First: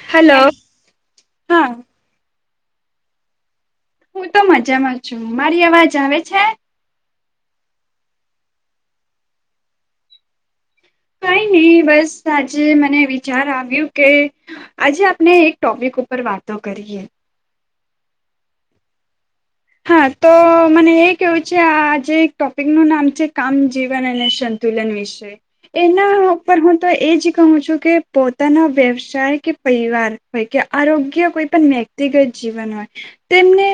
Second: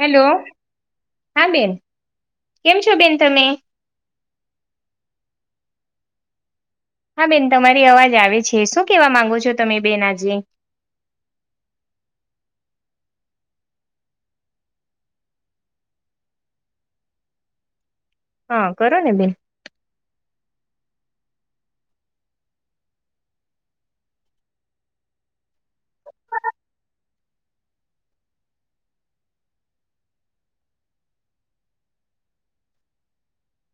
Hello. Hello હા બેન, કેમ છો બેન તમે? હું તો મજામાં છું મારી અવાજ આવે છે? હા બેન તમારી અવાજ આવે છે શું કેવા માંગો છો તમે બેન આજે? કઈ ની બસ આજે મને વિચાર આવ્યું કે આજે આપણે એક ટોપિક ઉપર વાતો કરીએ. હા, કરો ને બેન. હા, તો. તો મને એ કેવું છે આજે એક ટોપિક નું નામ છે કામ જીવન અને સંતુલન વિશે એના ઉપર હું તો એ જ કહું છું કે પોતાના વ્યવસાય કે પરિવાર. હોય કે આરોગ્ય કોઈ પણ વ્યક્તિગત જીવન હોય તેમને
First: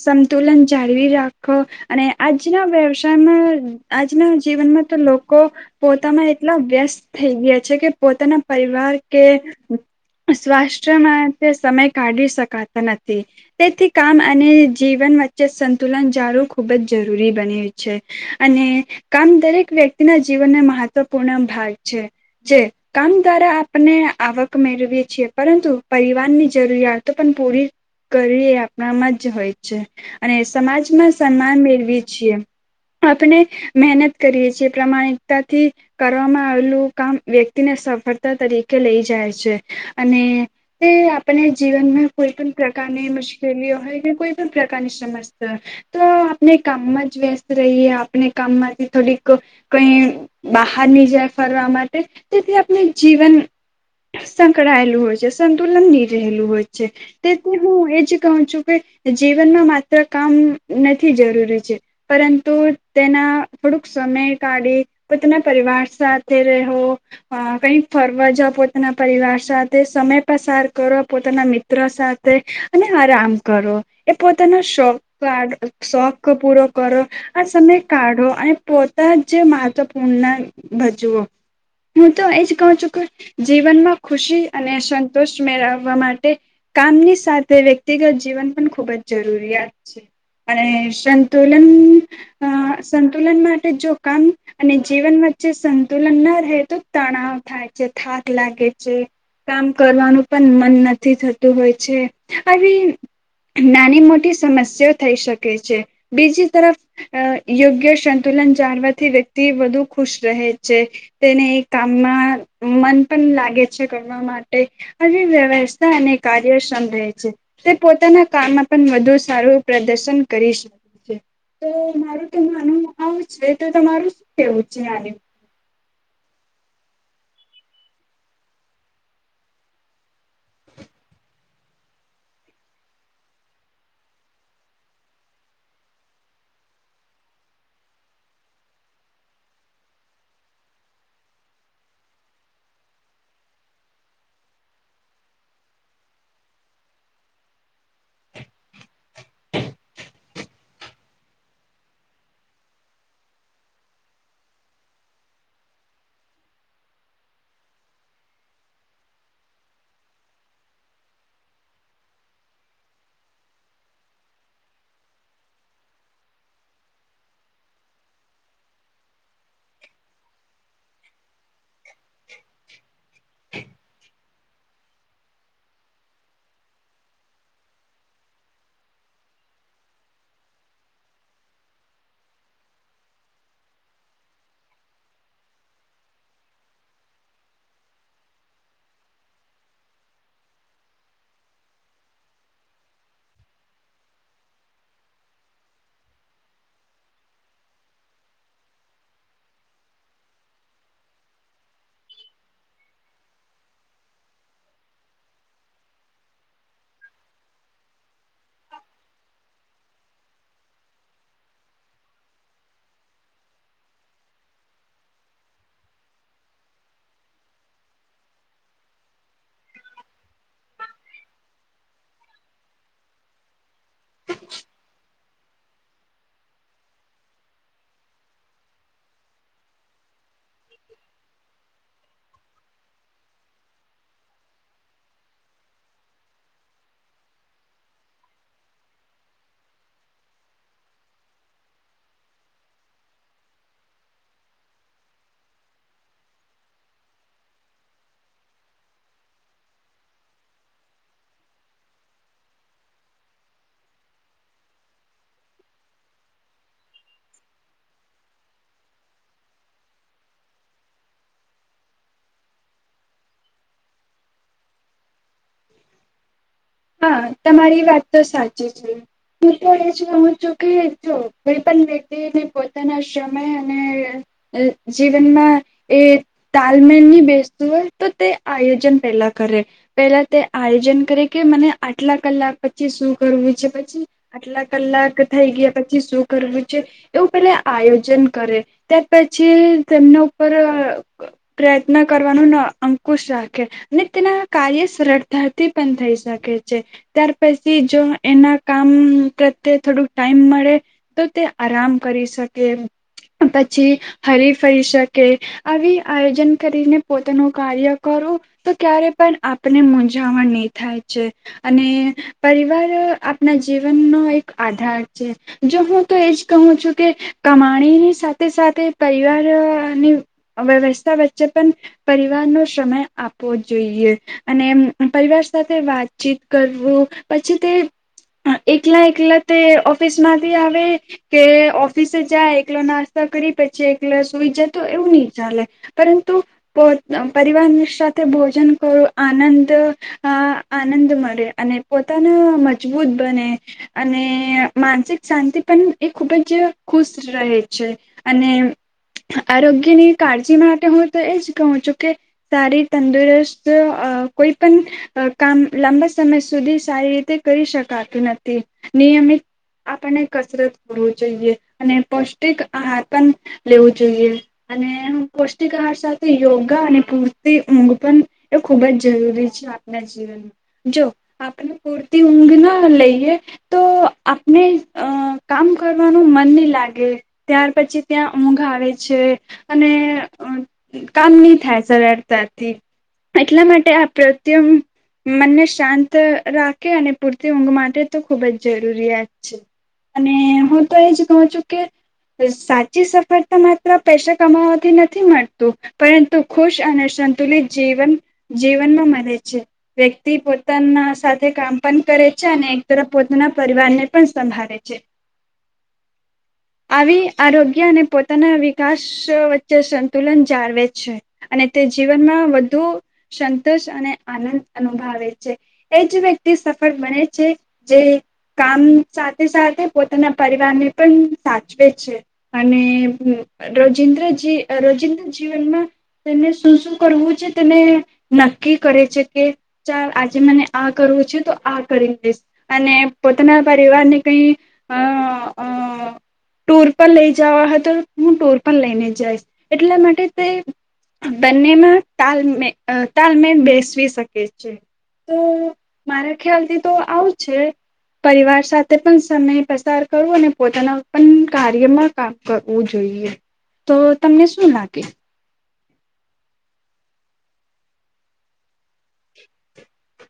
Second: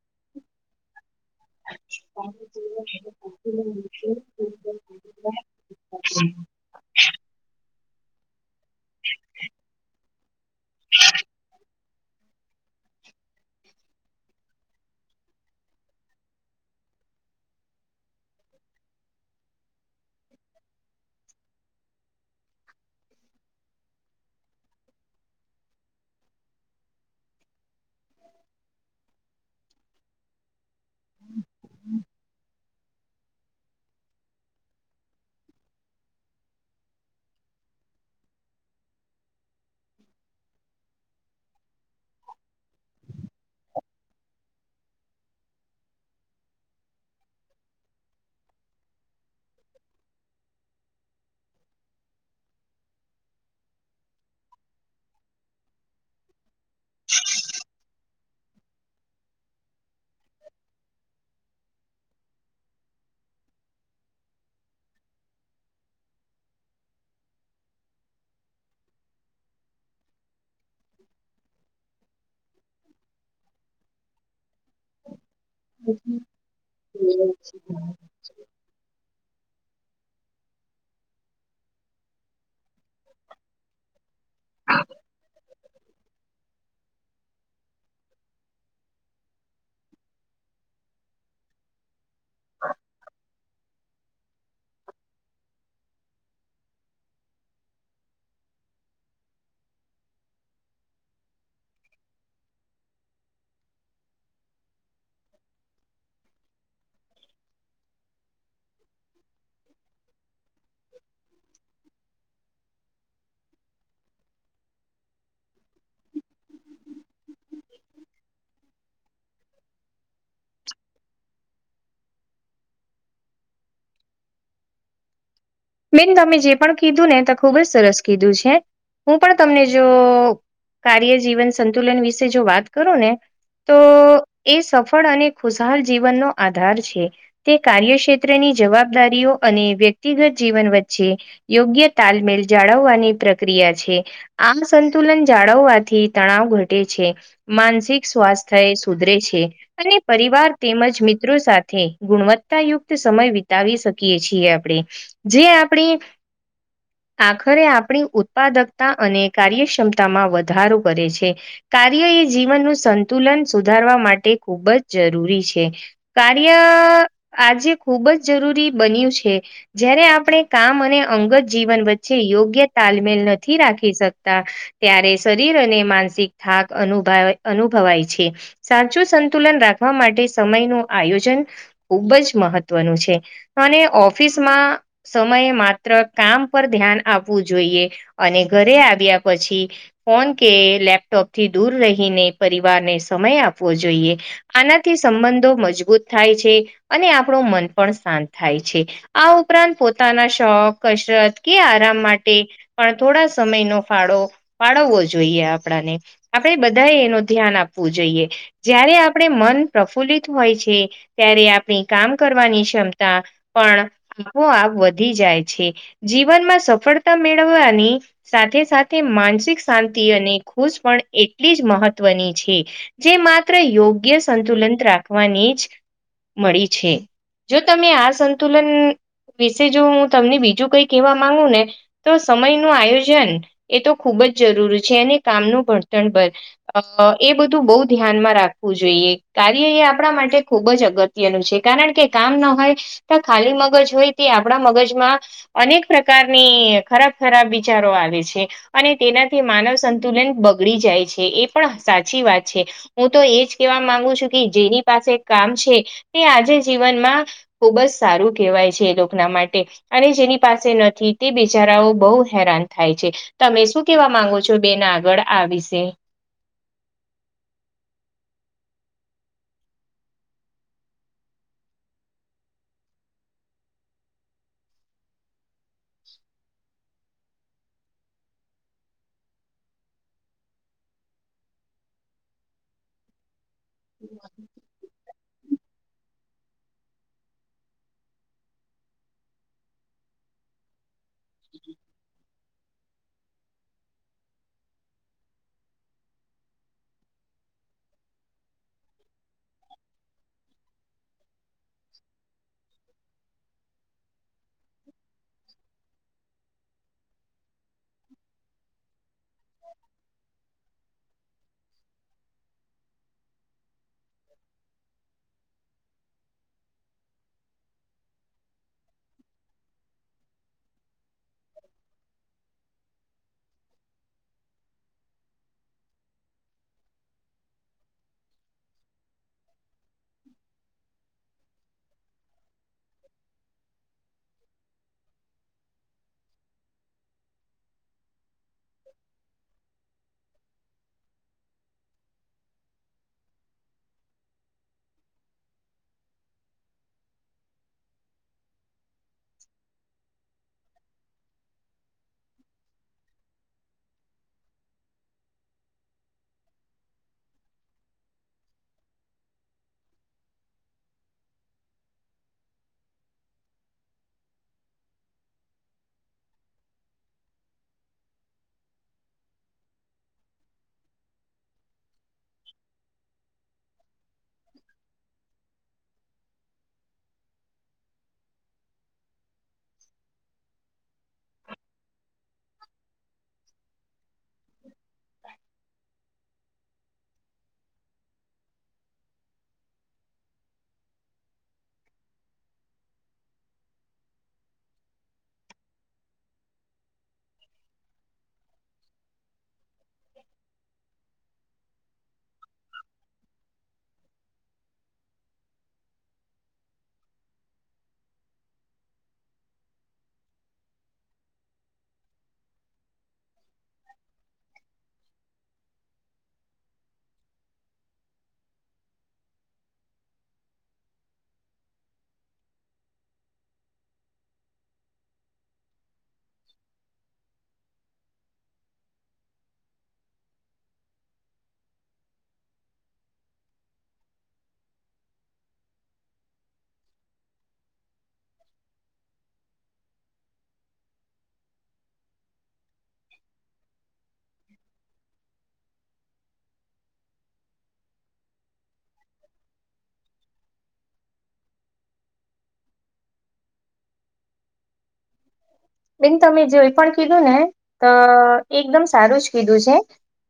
સમ તુલન જાળવી રાખો અને આજના વ્યવસાયમાં આજના જીવનમાં તો લોકો પોતામાં એટલા વ્યસ્ત થઈ ગયા છે કે પોતાના જે પરિવાર કે સ્વાસ્થ્ય માટે સમય કાઢી શકાય. નથી તેથી કામ અને જીવન વ ચે સંતુલન જાળવુ ખુબ જ જરૂરી બને છે. અને કામ દરેક વ્યક્તિના જીવનને મહત્વપૂર્ણ ભાગ છે જે કામ દ્વારા આપણે આવક મેળવીએ છીએ પરંતુ પરિવારની જરૂરિયાતો પણ પૂરી કરવી એ આપણામાં જ હોય છે અને સમાજમાં સન્માન મેળવી છીએ. આપણે મહેનત કરીએ છીએ પ્રમાણિકતાથી કરવામાં આવેલું કામ વ્યક્તિને સફળતા તરીકે લઈ જાય છે અને તે આપને જીવનમાં કોઈ પણ પ્રકારની મુશ્કેલીઓ હોય કે કોઈ પણ પ્રકારની શમસ્તા. તો આપણે કામમાં જ વ્યસ્ત રહીએ આપણે કામમાંથી થોડીક કઈ બાહારની જાય ફરવા માટે તેથી આપણે જીવન સંકળાયેલું હોય છે સંતુલન ની રહેલું હોય છે તેથી હું એજ કહું છું કે જીવનમાં માત્ર કામ નથી જરૂરી છે. પરંતુ તેના થોડુક સમે કાઢી. ખુદના પરિવાર સાથે રેહો. હ, કઈક ફરવા જાવ પોતાના પરિવાર સાથે સમય પસાર કરો પોતાના મિ ત્ર સાથે અને આરામ કરો. એ પોતાનો શોખા શોખ પૂરો કરો આ સમય કાઢો અને પોતાજ માહત્ત્વપૂર્ણા ભજવો‌. હું તો એજ કહું છું કે જીવનમાં ખુશી અને સંતોષ મેળવવા માટે કામની સાથે વ્યક્તિગત જીવન પણ ખૂબ જ જરૂરિયાત છે અને સંતુલન અ સંતુલન માટે જો કામ અને જીવન વચ્ચે સંતુલન ના રહે તો તણાવ થાય છે, થાક લાગે છે. કામ કરવાનું પણ મન નથી થતું હોય છે આવી નાની મોટી સમસ્યા થઈ શકે છે. બીજી તરફ અ યોગ્ય સંતુલન જાણવાથી વ્યક્તિ થી વધુ ખુશ રહે છે. તેને એ કામમાં મન પણ લાગે છે કરવા માટે હજ વ્યવસ્થા અને કાર્યક્ષમ રહે છે. તે પોતાના કામમાં પણ વધુ સારું પ્રદર્શન કરીશ. તો મારું તો માનું આવ છે તો તમારું શું કેવું છે આની? બેન તમે જે પણ કીધું ને તે ખુબ જ સરસ કીધું છે હું પણ તમને જો કાર્ય જીવન સંતુલન વિશે જો વાત કરો ને તો એ સફળ અને ખુશહાલ જીવનનો આધાર છે. તે કાર્યક્ષેત્રની જવાબદારીઓ અને વ્યક્તિગત જીવન વચ્ચે યોગ્ય તાલમેલ જાળવવાની પ્રક્રિયા છે. આમ સંતુલન જાળવવાથી તણાવ ઘટે છે. માનસિક સ્વાસ્થ્ય એ સુધરે છે. અને પરિવાર તેમજ મિત્રો સાથે ગુણવત્તાયુક્ત સમય વિતાવી શકાય. કીએ છીએ આપણે જે આપણે આખરે આપણી ઉત્પાદકતા અને કાર્યક્ષમતામાં વધારો કરે છે. કાર્ય એ જીવનનું સંતુલન સુધારવા માટે ખૂબ જ જરૂરી છે. કાર્ય આજે ખુબ જ જરૂરી બન્યું છે. જયારે આપણે કામ અને અંગત જીવન વચ્ચે યોગ્ય તાલમેલ નથી રાખી શકતા ત્યારે શરીર અને માનસિક થાક અનુભ અનુભવાય છે. સાચું સંતુલન રાખવા માટે સમય નુ આયોજન ખુબ જ મહત્વનું છે અને ઓફિસ સમયે માત્ર કામ પર ધ્યાન આપવું જોઈએ. અને ઘરે આવ્યા પછી ફોન કે લેપટોપથી દૂર રહીને પરિવારને સમય આપવો જોઈએ. આનાથી સંબંધો મજબૂત થાય છે અને આપણું મન પણ શાંત થાય છે. આ ઉપરાંત પોતાના શોખ કસરત કે આરામ માટે પણ થોડા સમયનો ફાળો ફાળવવો જોઈએ આપણાને આપણે બધાએ એનું ધ્યાન આપવું જોઈએ. જય્યારે આપણે મન પ્રફુલ્લિત હોય છે ત્યારે આપણી કામ કરવાની ક્ષમતા પણ આપોઆપ વધી જાય છે. જીવનમાં સફળતા મેળવવાની સાથે સાથે માનસિક શાંતિ અને ખુશ પણ એટલી જ મહત્વની છે. જે માત્ર યોગ્ય સંતુલન રાખ વાની જ મળી છે જો તમે આ સંતુલન વિશે જો હું તમને બીજું કઈ કેવા માંગુ ને તો સમય ન આયોજન એ તો ખૂબ જ જરૂરી છે અને કામનું ભણતણ પર અ એ બધું બહુ ધ્યાનમાં રાખવું જોઈએ કાર્ય એ આપણા માટે ખુબ જ અગત્ય અત ન છે કારણ કે કામ ના હોય તો ખાલી મગજ હોય તે આપણા મગજમાં અનેક પ્રકારની ખરાબ ખરાબ વિચારો આવે છે. અને તેનાથી માનવ સંતુલન બગડી જાય છે એ પણ સાચી વાત છે. હું તો એજ કેવા માંગુ છું કે જેની પાસે કામ છે તે આજે જીવનમાં ખુબ જ સારું કેવાય છે લોકોના માટે અને જેની પાસે નથી તે બિચારાઓ બહુ હેરાન થાય છે. તમે શું કેવા માંગો છો બેન આગળ આ વિશે? હા તમારી વાત તો સાચી છે. હું તો એ છે હું છું કે જો કોઈ પણ વ્યક્તિને પોતાના સમય અને જીવનમાં એ તાલમેલ ની બેસતું હોય તો તે આયોજન પહેલા કરે પેલા તે આયોજન કરે કે મને આટલા કલાક પછી શું કરવું છે પછી આટલા કલાક થઈ ગયા પછી શું કરવું છે. એવું પેલા આયોજન કરે ત્યાર પછી તેમના ઉપર પ્રયત્ન કરવાનું અંકુશ રાખે અને તેના કાર્ય સરળ ધરતી પણ થઈ શકે છે. ત્યાર પછી જો એના કામ પ્રત્યે થોડુંક ટાઈમ મળે તો તે આરામ કરી શકે પછી હરીફરી શકે આવી આયોજન કરીને પોતાનું કાર્ય કરું તો ક્યારે પણ આપને મૂજ જાવણ ની થાય છે અને પરિવાર આપણા જીવનનો એક આધાર છે. જો હું તો એજ કહું છું કે કમાણીની સાથે સાથે પરિવારની વ્યવસ્થા વચ્ચે પણ પરિવાર નો સમય આપવો જોઈએ અને એમ પરિવાર સાથે વાતચીત કરવું પછી તે એકલા એકલા તે ઓફિસ માંથી આવે કે ઓફિસે જાય એકલો નાસ્તા કરી પછી એકલા સુઈ જાય તો એવું નહી ચાલે પરંતુ પરિવારની સાથે ભોજન કરો આનંદ આ આનંદ મળે અને પોતાના મજબૂત બને અને માનસિક શાંતિ પણ એ ખુબ જ ખુશ રહે છે. અને આરોગ્યની કાળજી માટે હું તો એજ કહું છું કે સારી તંદુરસ્ત અ કોઈ પણ કામ લાંબા સમય સુધી સારી રીતે કરી શકાતું નથી નિયમિત. આપણને કસરત કરવું જોઈએ, અને પૌષ્ટિક આહાર પણ લેવો જોઈએ. અને પૌષ્ટિક આહાર સાથે યોગા અને પૂરતી ઊંઘ પણ એ ખુબ જ જરૂરી છે. છે આપના જીવનમાં જો આપણે પૂરતી ઊંઘ ના લઈએ તો આપને અ કામ કરવાનું મન નહીં લાગે ત્યાર પછી ત્યાં ઊંઘ આવે છે, અને અ કામ નહી થાય સરળતાથી એટલા માટે આ પ્રત્યમ મનને શાંત રાખે અને પૂરતી ઊંઘ માટે તો ખુબ જ જરૂરિયાત છે. અને હું તો એજ કઉ છું, કે સાચી સફળતા માત્ર પૈસા કમાવાથી નથી મળતું પરંતુ ખુશ અને સંતુલિત જીવન જીવનમાં મલે છે વ્યક્તિ પોતાના સાથે કામ પણ કરે છે, અને એક તરફ પોતાના પરિવાર ને પણ સંભાળે છે. [unintelligible] [inaudible] આવી આરોગ્ય અને પોતાના વિકાસ વચ્ચે સંતુલન જાળવે છે. અને તે જીવનમાં વધુ સંતોષ અને આનંદ અનુભાઈવે છે. એજ વ્યક્તિ સફળ બને છે, જે કામ સાથે સાથે પોતાના પરિવાર ને પણ સાચવે છે. અને રોજિન્દ્રજી રોજિન્દ્ર જીવનમાં તેને શું શું કરવું છે, તેને નક્કી કરે છે, કે ચાર આજે મને આ કરવું છે, તો આ કરી દઈસ અને પોતાના પરિવારને કંઈ અ અ ટૂર પર લઈ જવા હતો હું ટૂર પણ લઈને જઈશ એટલા માટે તે બંનેમાં તાલમે તાલમેલ બેસવી શકે છે. તો મારા ખ્યાલ થી તો આવું છે. પરિવાર સાથે પણ સમય પસાર કરો અને પોતાના પણ કાર્યમાં કામ કરવું જોઈએ, તો તમને શું લાગે. બેન તમે જોઈ પણ કીધું ને તો એકદમ સારું જ કીધું છે.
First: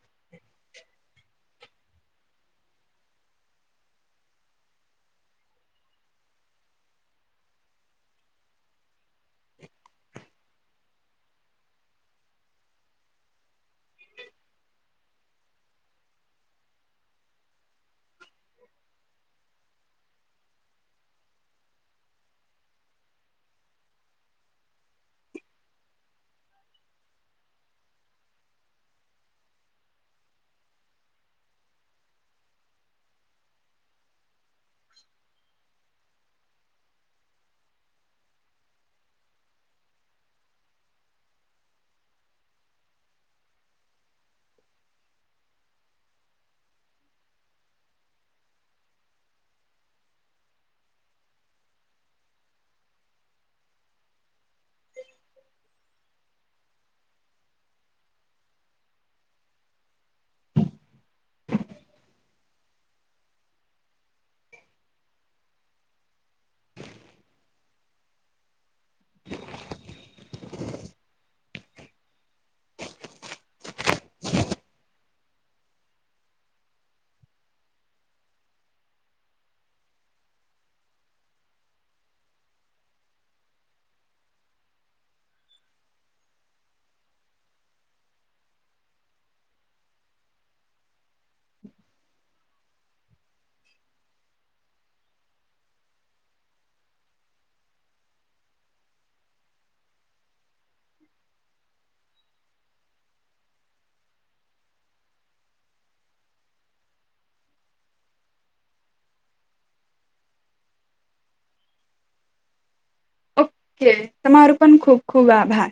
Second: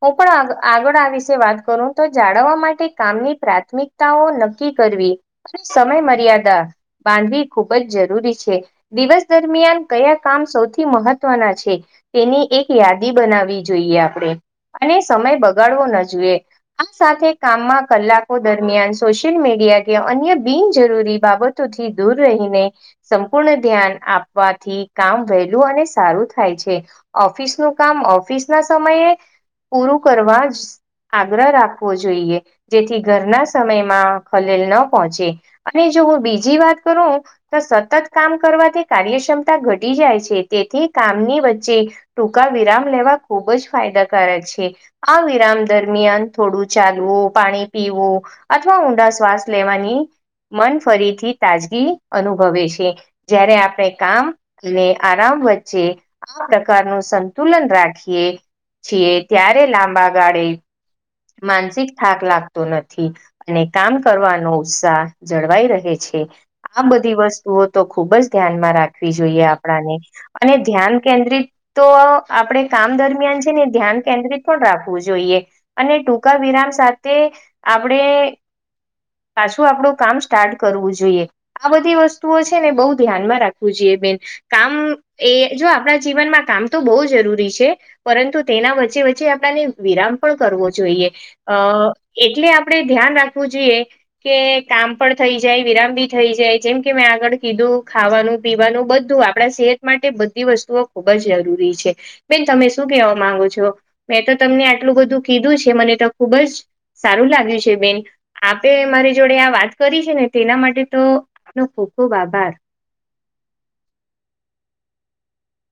હું પણ આગળ આ વિશે વાત કરું તો જાળવવા માટે કામની પ્રાથમિક તાઓ નક્કી કરવી અને સમય મર્યાદા બાંધવી ખૂબ જ જરૂરી છે, દિવસ દરમિયાન કયા કામ સૌથી મહત્વના છે, તેની એક યાદી બનાવવી જોઈએ આપણે અને સમય બગાડવો ના જોઈએ‌. આ સાથે કામમાં કલાકો દરમિયાન સોશિયલ મીડિયા કે અન્ય બિનજરૂરી બાબત થી દૂર રહીને સંપૂર્ણ ધ્યાન આપવા થી કામ વહેલું અને સારું થાય છે, ઓફિસ ન કામ ઓફિસ ના સમયે. પૂરું કરવા જ આગ્રહ રાખવો જોઈએ, જેથી ઘરના સમયમાં ખલેલ ન પહોંચે. અને જો હું બીજી વાત કરું તો સતત કામ કરવાથી કાર્યક્ષમ તા ઘટી જાય છે, તેથી કામની વચ્ચે ટૂંકા વિરામ લેવા ખૂબ જ ફાયદાકારક છે. આ વિરામ દરમિયાન થોડું ચાલવું પાણી પીવું. અથવા ઊંડા શ્વાસ લેવાની મન ફરીથી તાજગી અનુભવે છે, જ્યારે આપણે કામ અને આરામ વચ્ચે આ પ્રકારનું સંતુલન રાખીએ છીએ, ત્યારે લાંબા ગાળે માનસિક થાક લાગતો નથી. અને કામ કરવાનો ઉત્સાહ જળવાઈ રહે છે. આ બધી વસ્તુઓ તો ખુબ જ ધ્યાનમાં રાખવી જોઈએ, આપણાને અને ધ્યાન કેન્દ્રિત. તો આપણેે કામ દરમિયાન છે ને, ધ્યાન કેન્દ્રિત પણ રાખવું જોઈએ. અને ટૂંકા વિરામ સાથે આપણે. પાછું આપડું કામ સ્ટાર્ટ કરવું જોઈએ. આ બધી વસ્તુઓ છે ને, બહુ ધ્યાનમાં રાખવું જોઈએ બેન. કામ એ જો આપણા જીવનમાં કામ તો બહુ જરૂરી છે. પરંતુ તેના વચ્ચે વચ્ચે આપણાને વિરામ પણ કરવો જોઈએ. અ એટલે આપણે ધ્યાન રાખવું જોઈએ. કે કામ પણ થઈ જાય, વિરામ ભી થઈ જાય, જેમ કે મેં આગળ કીધું ખાવાનું, પીવાનું બધું આમ આપણા સેહત માટે બધી વસ્તુઓ ખુબ જ જરૂરી છે. બેન તમે શું કેહેવા માંગો છો? મેં તો તમને આટલું બધું કીધું છે. મને તો ખુબ જ સારું લાગ્યું છે બેન. આપે મારી જોડે આ વાત કરી છે ને તેના માટે તો આપનો ખૂબ ખુબ આભાર. ઓકે તમારો પણ ખુબ ખુબ આભાર.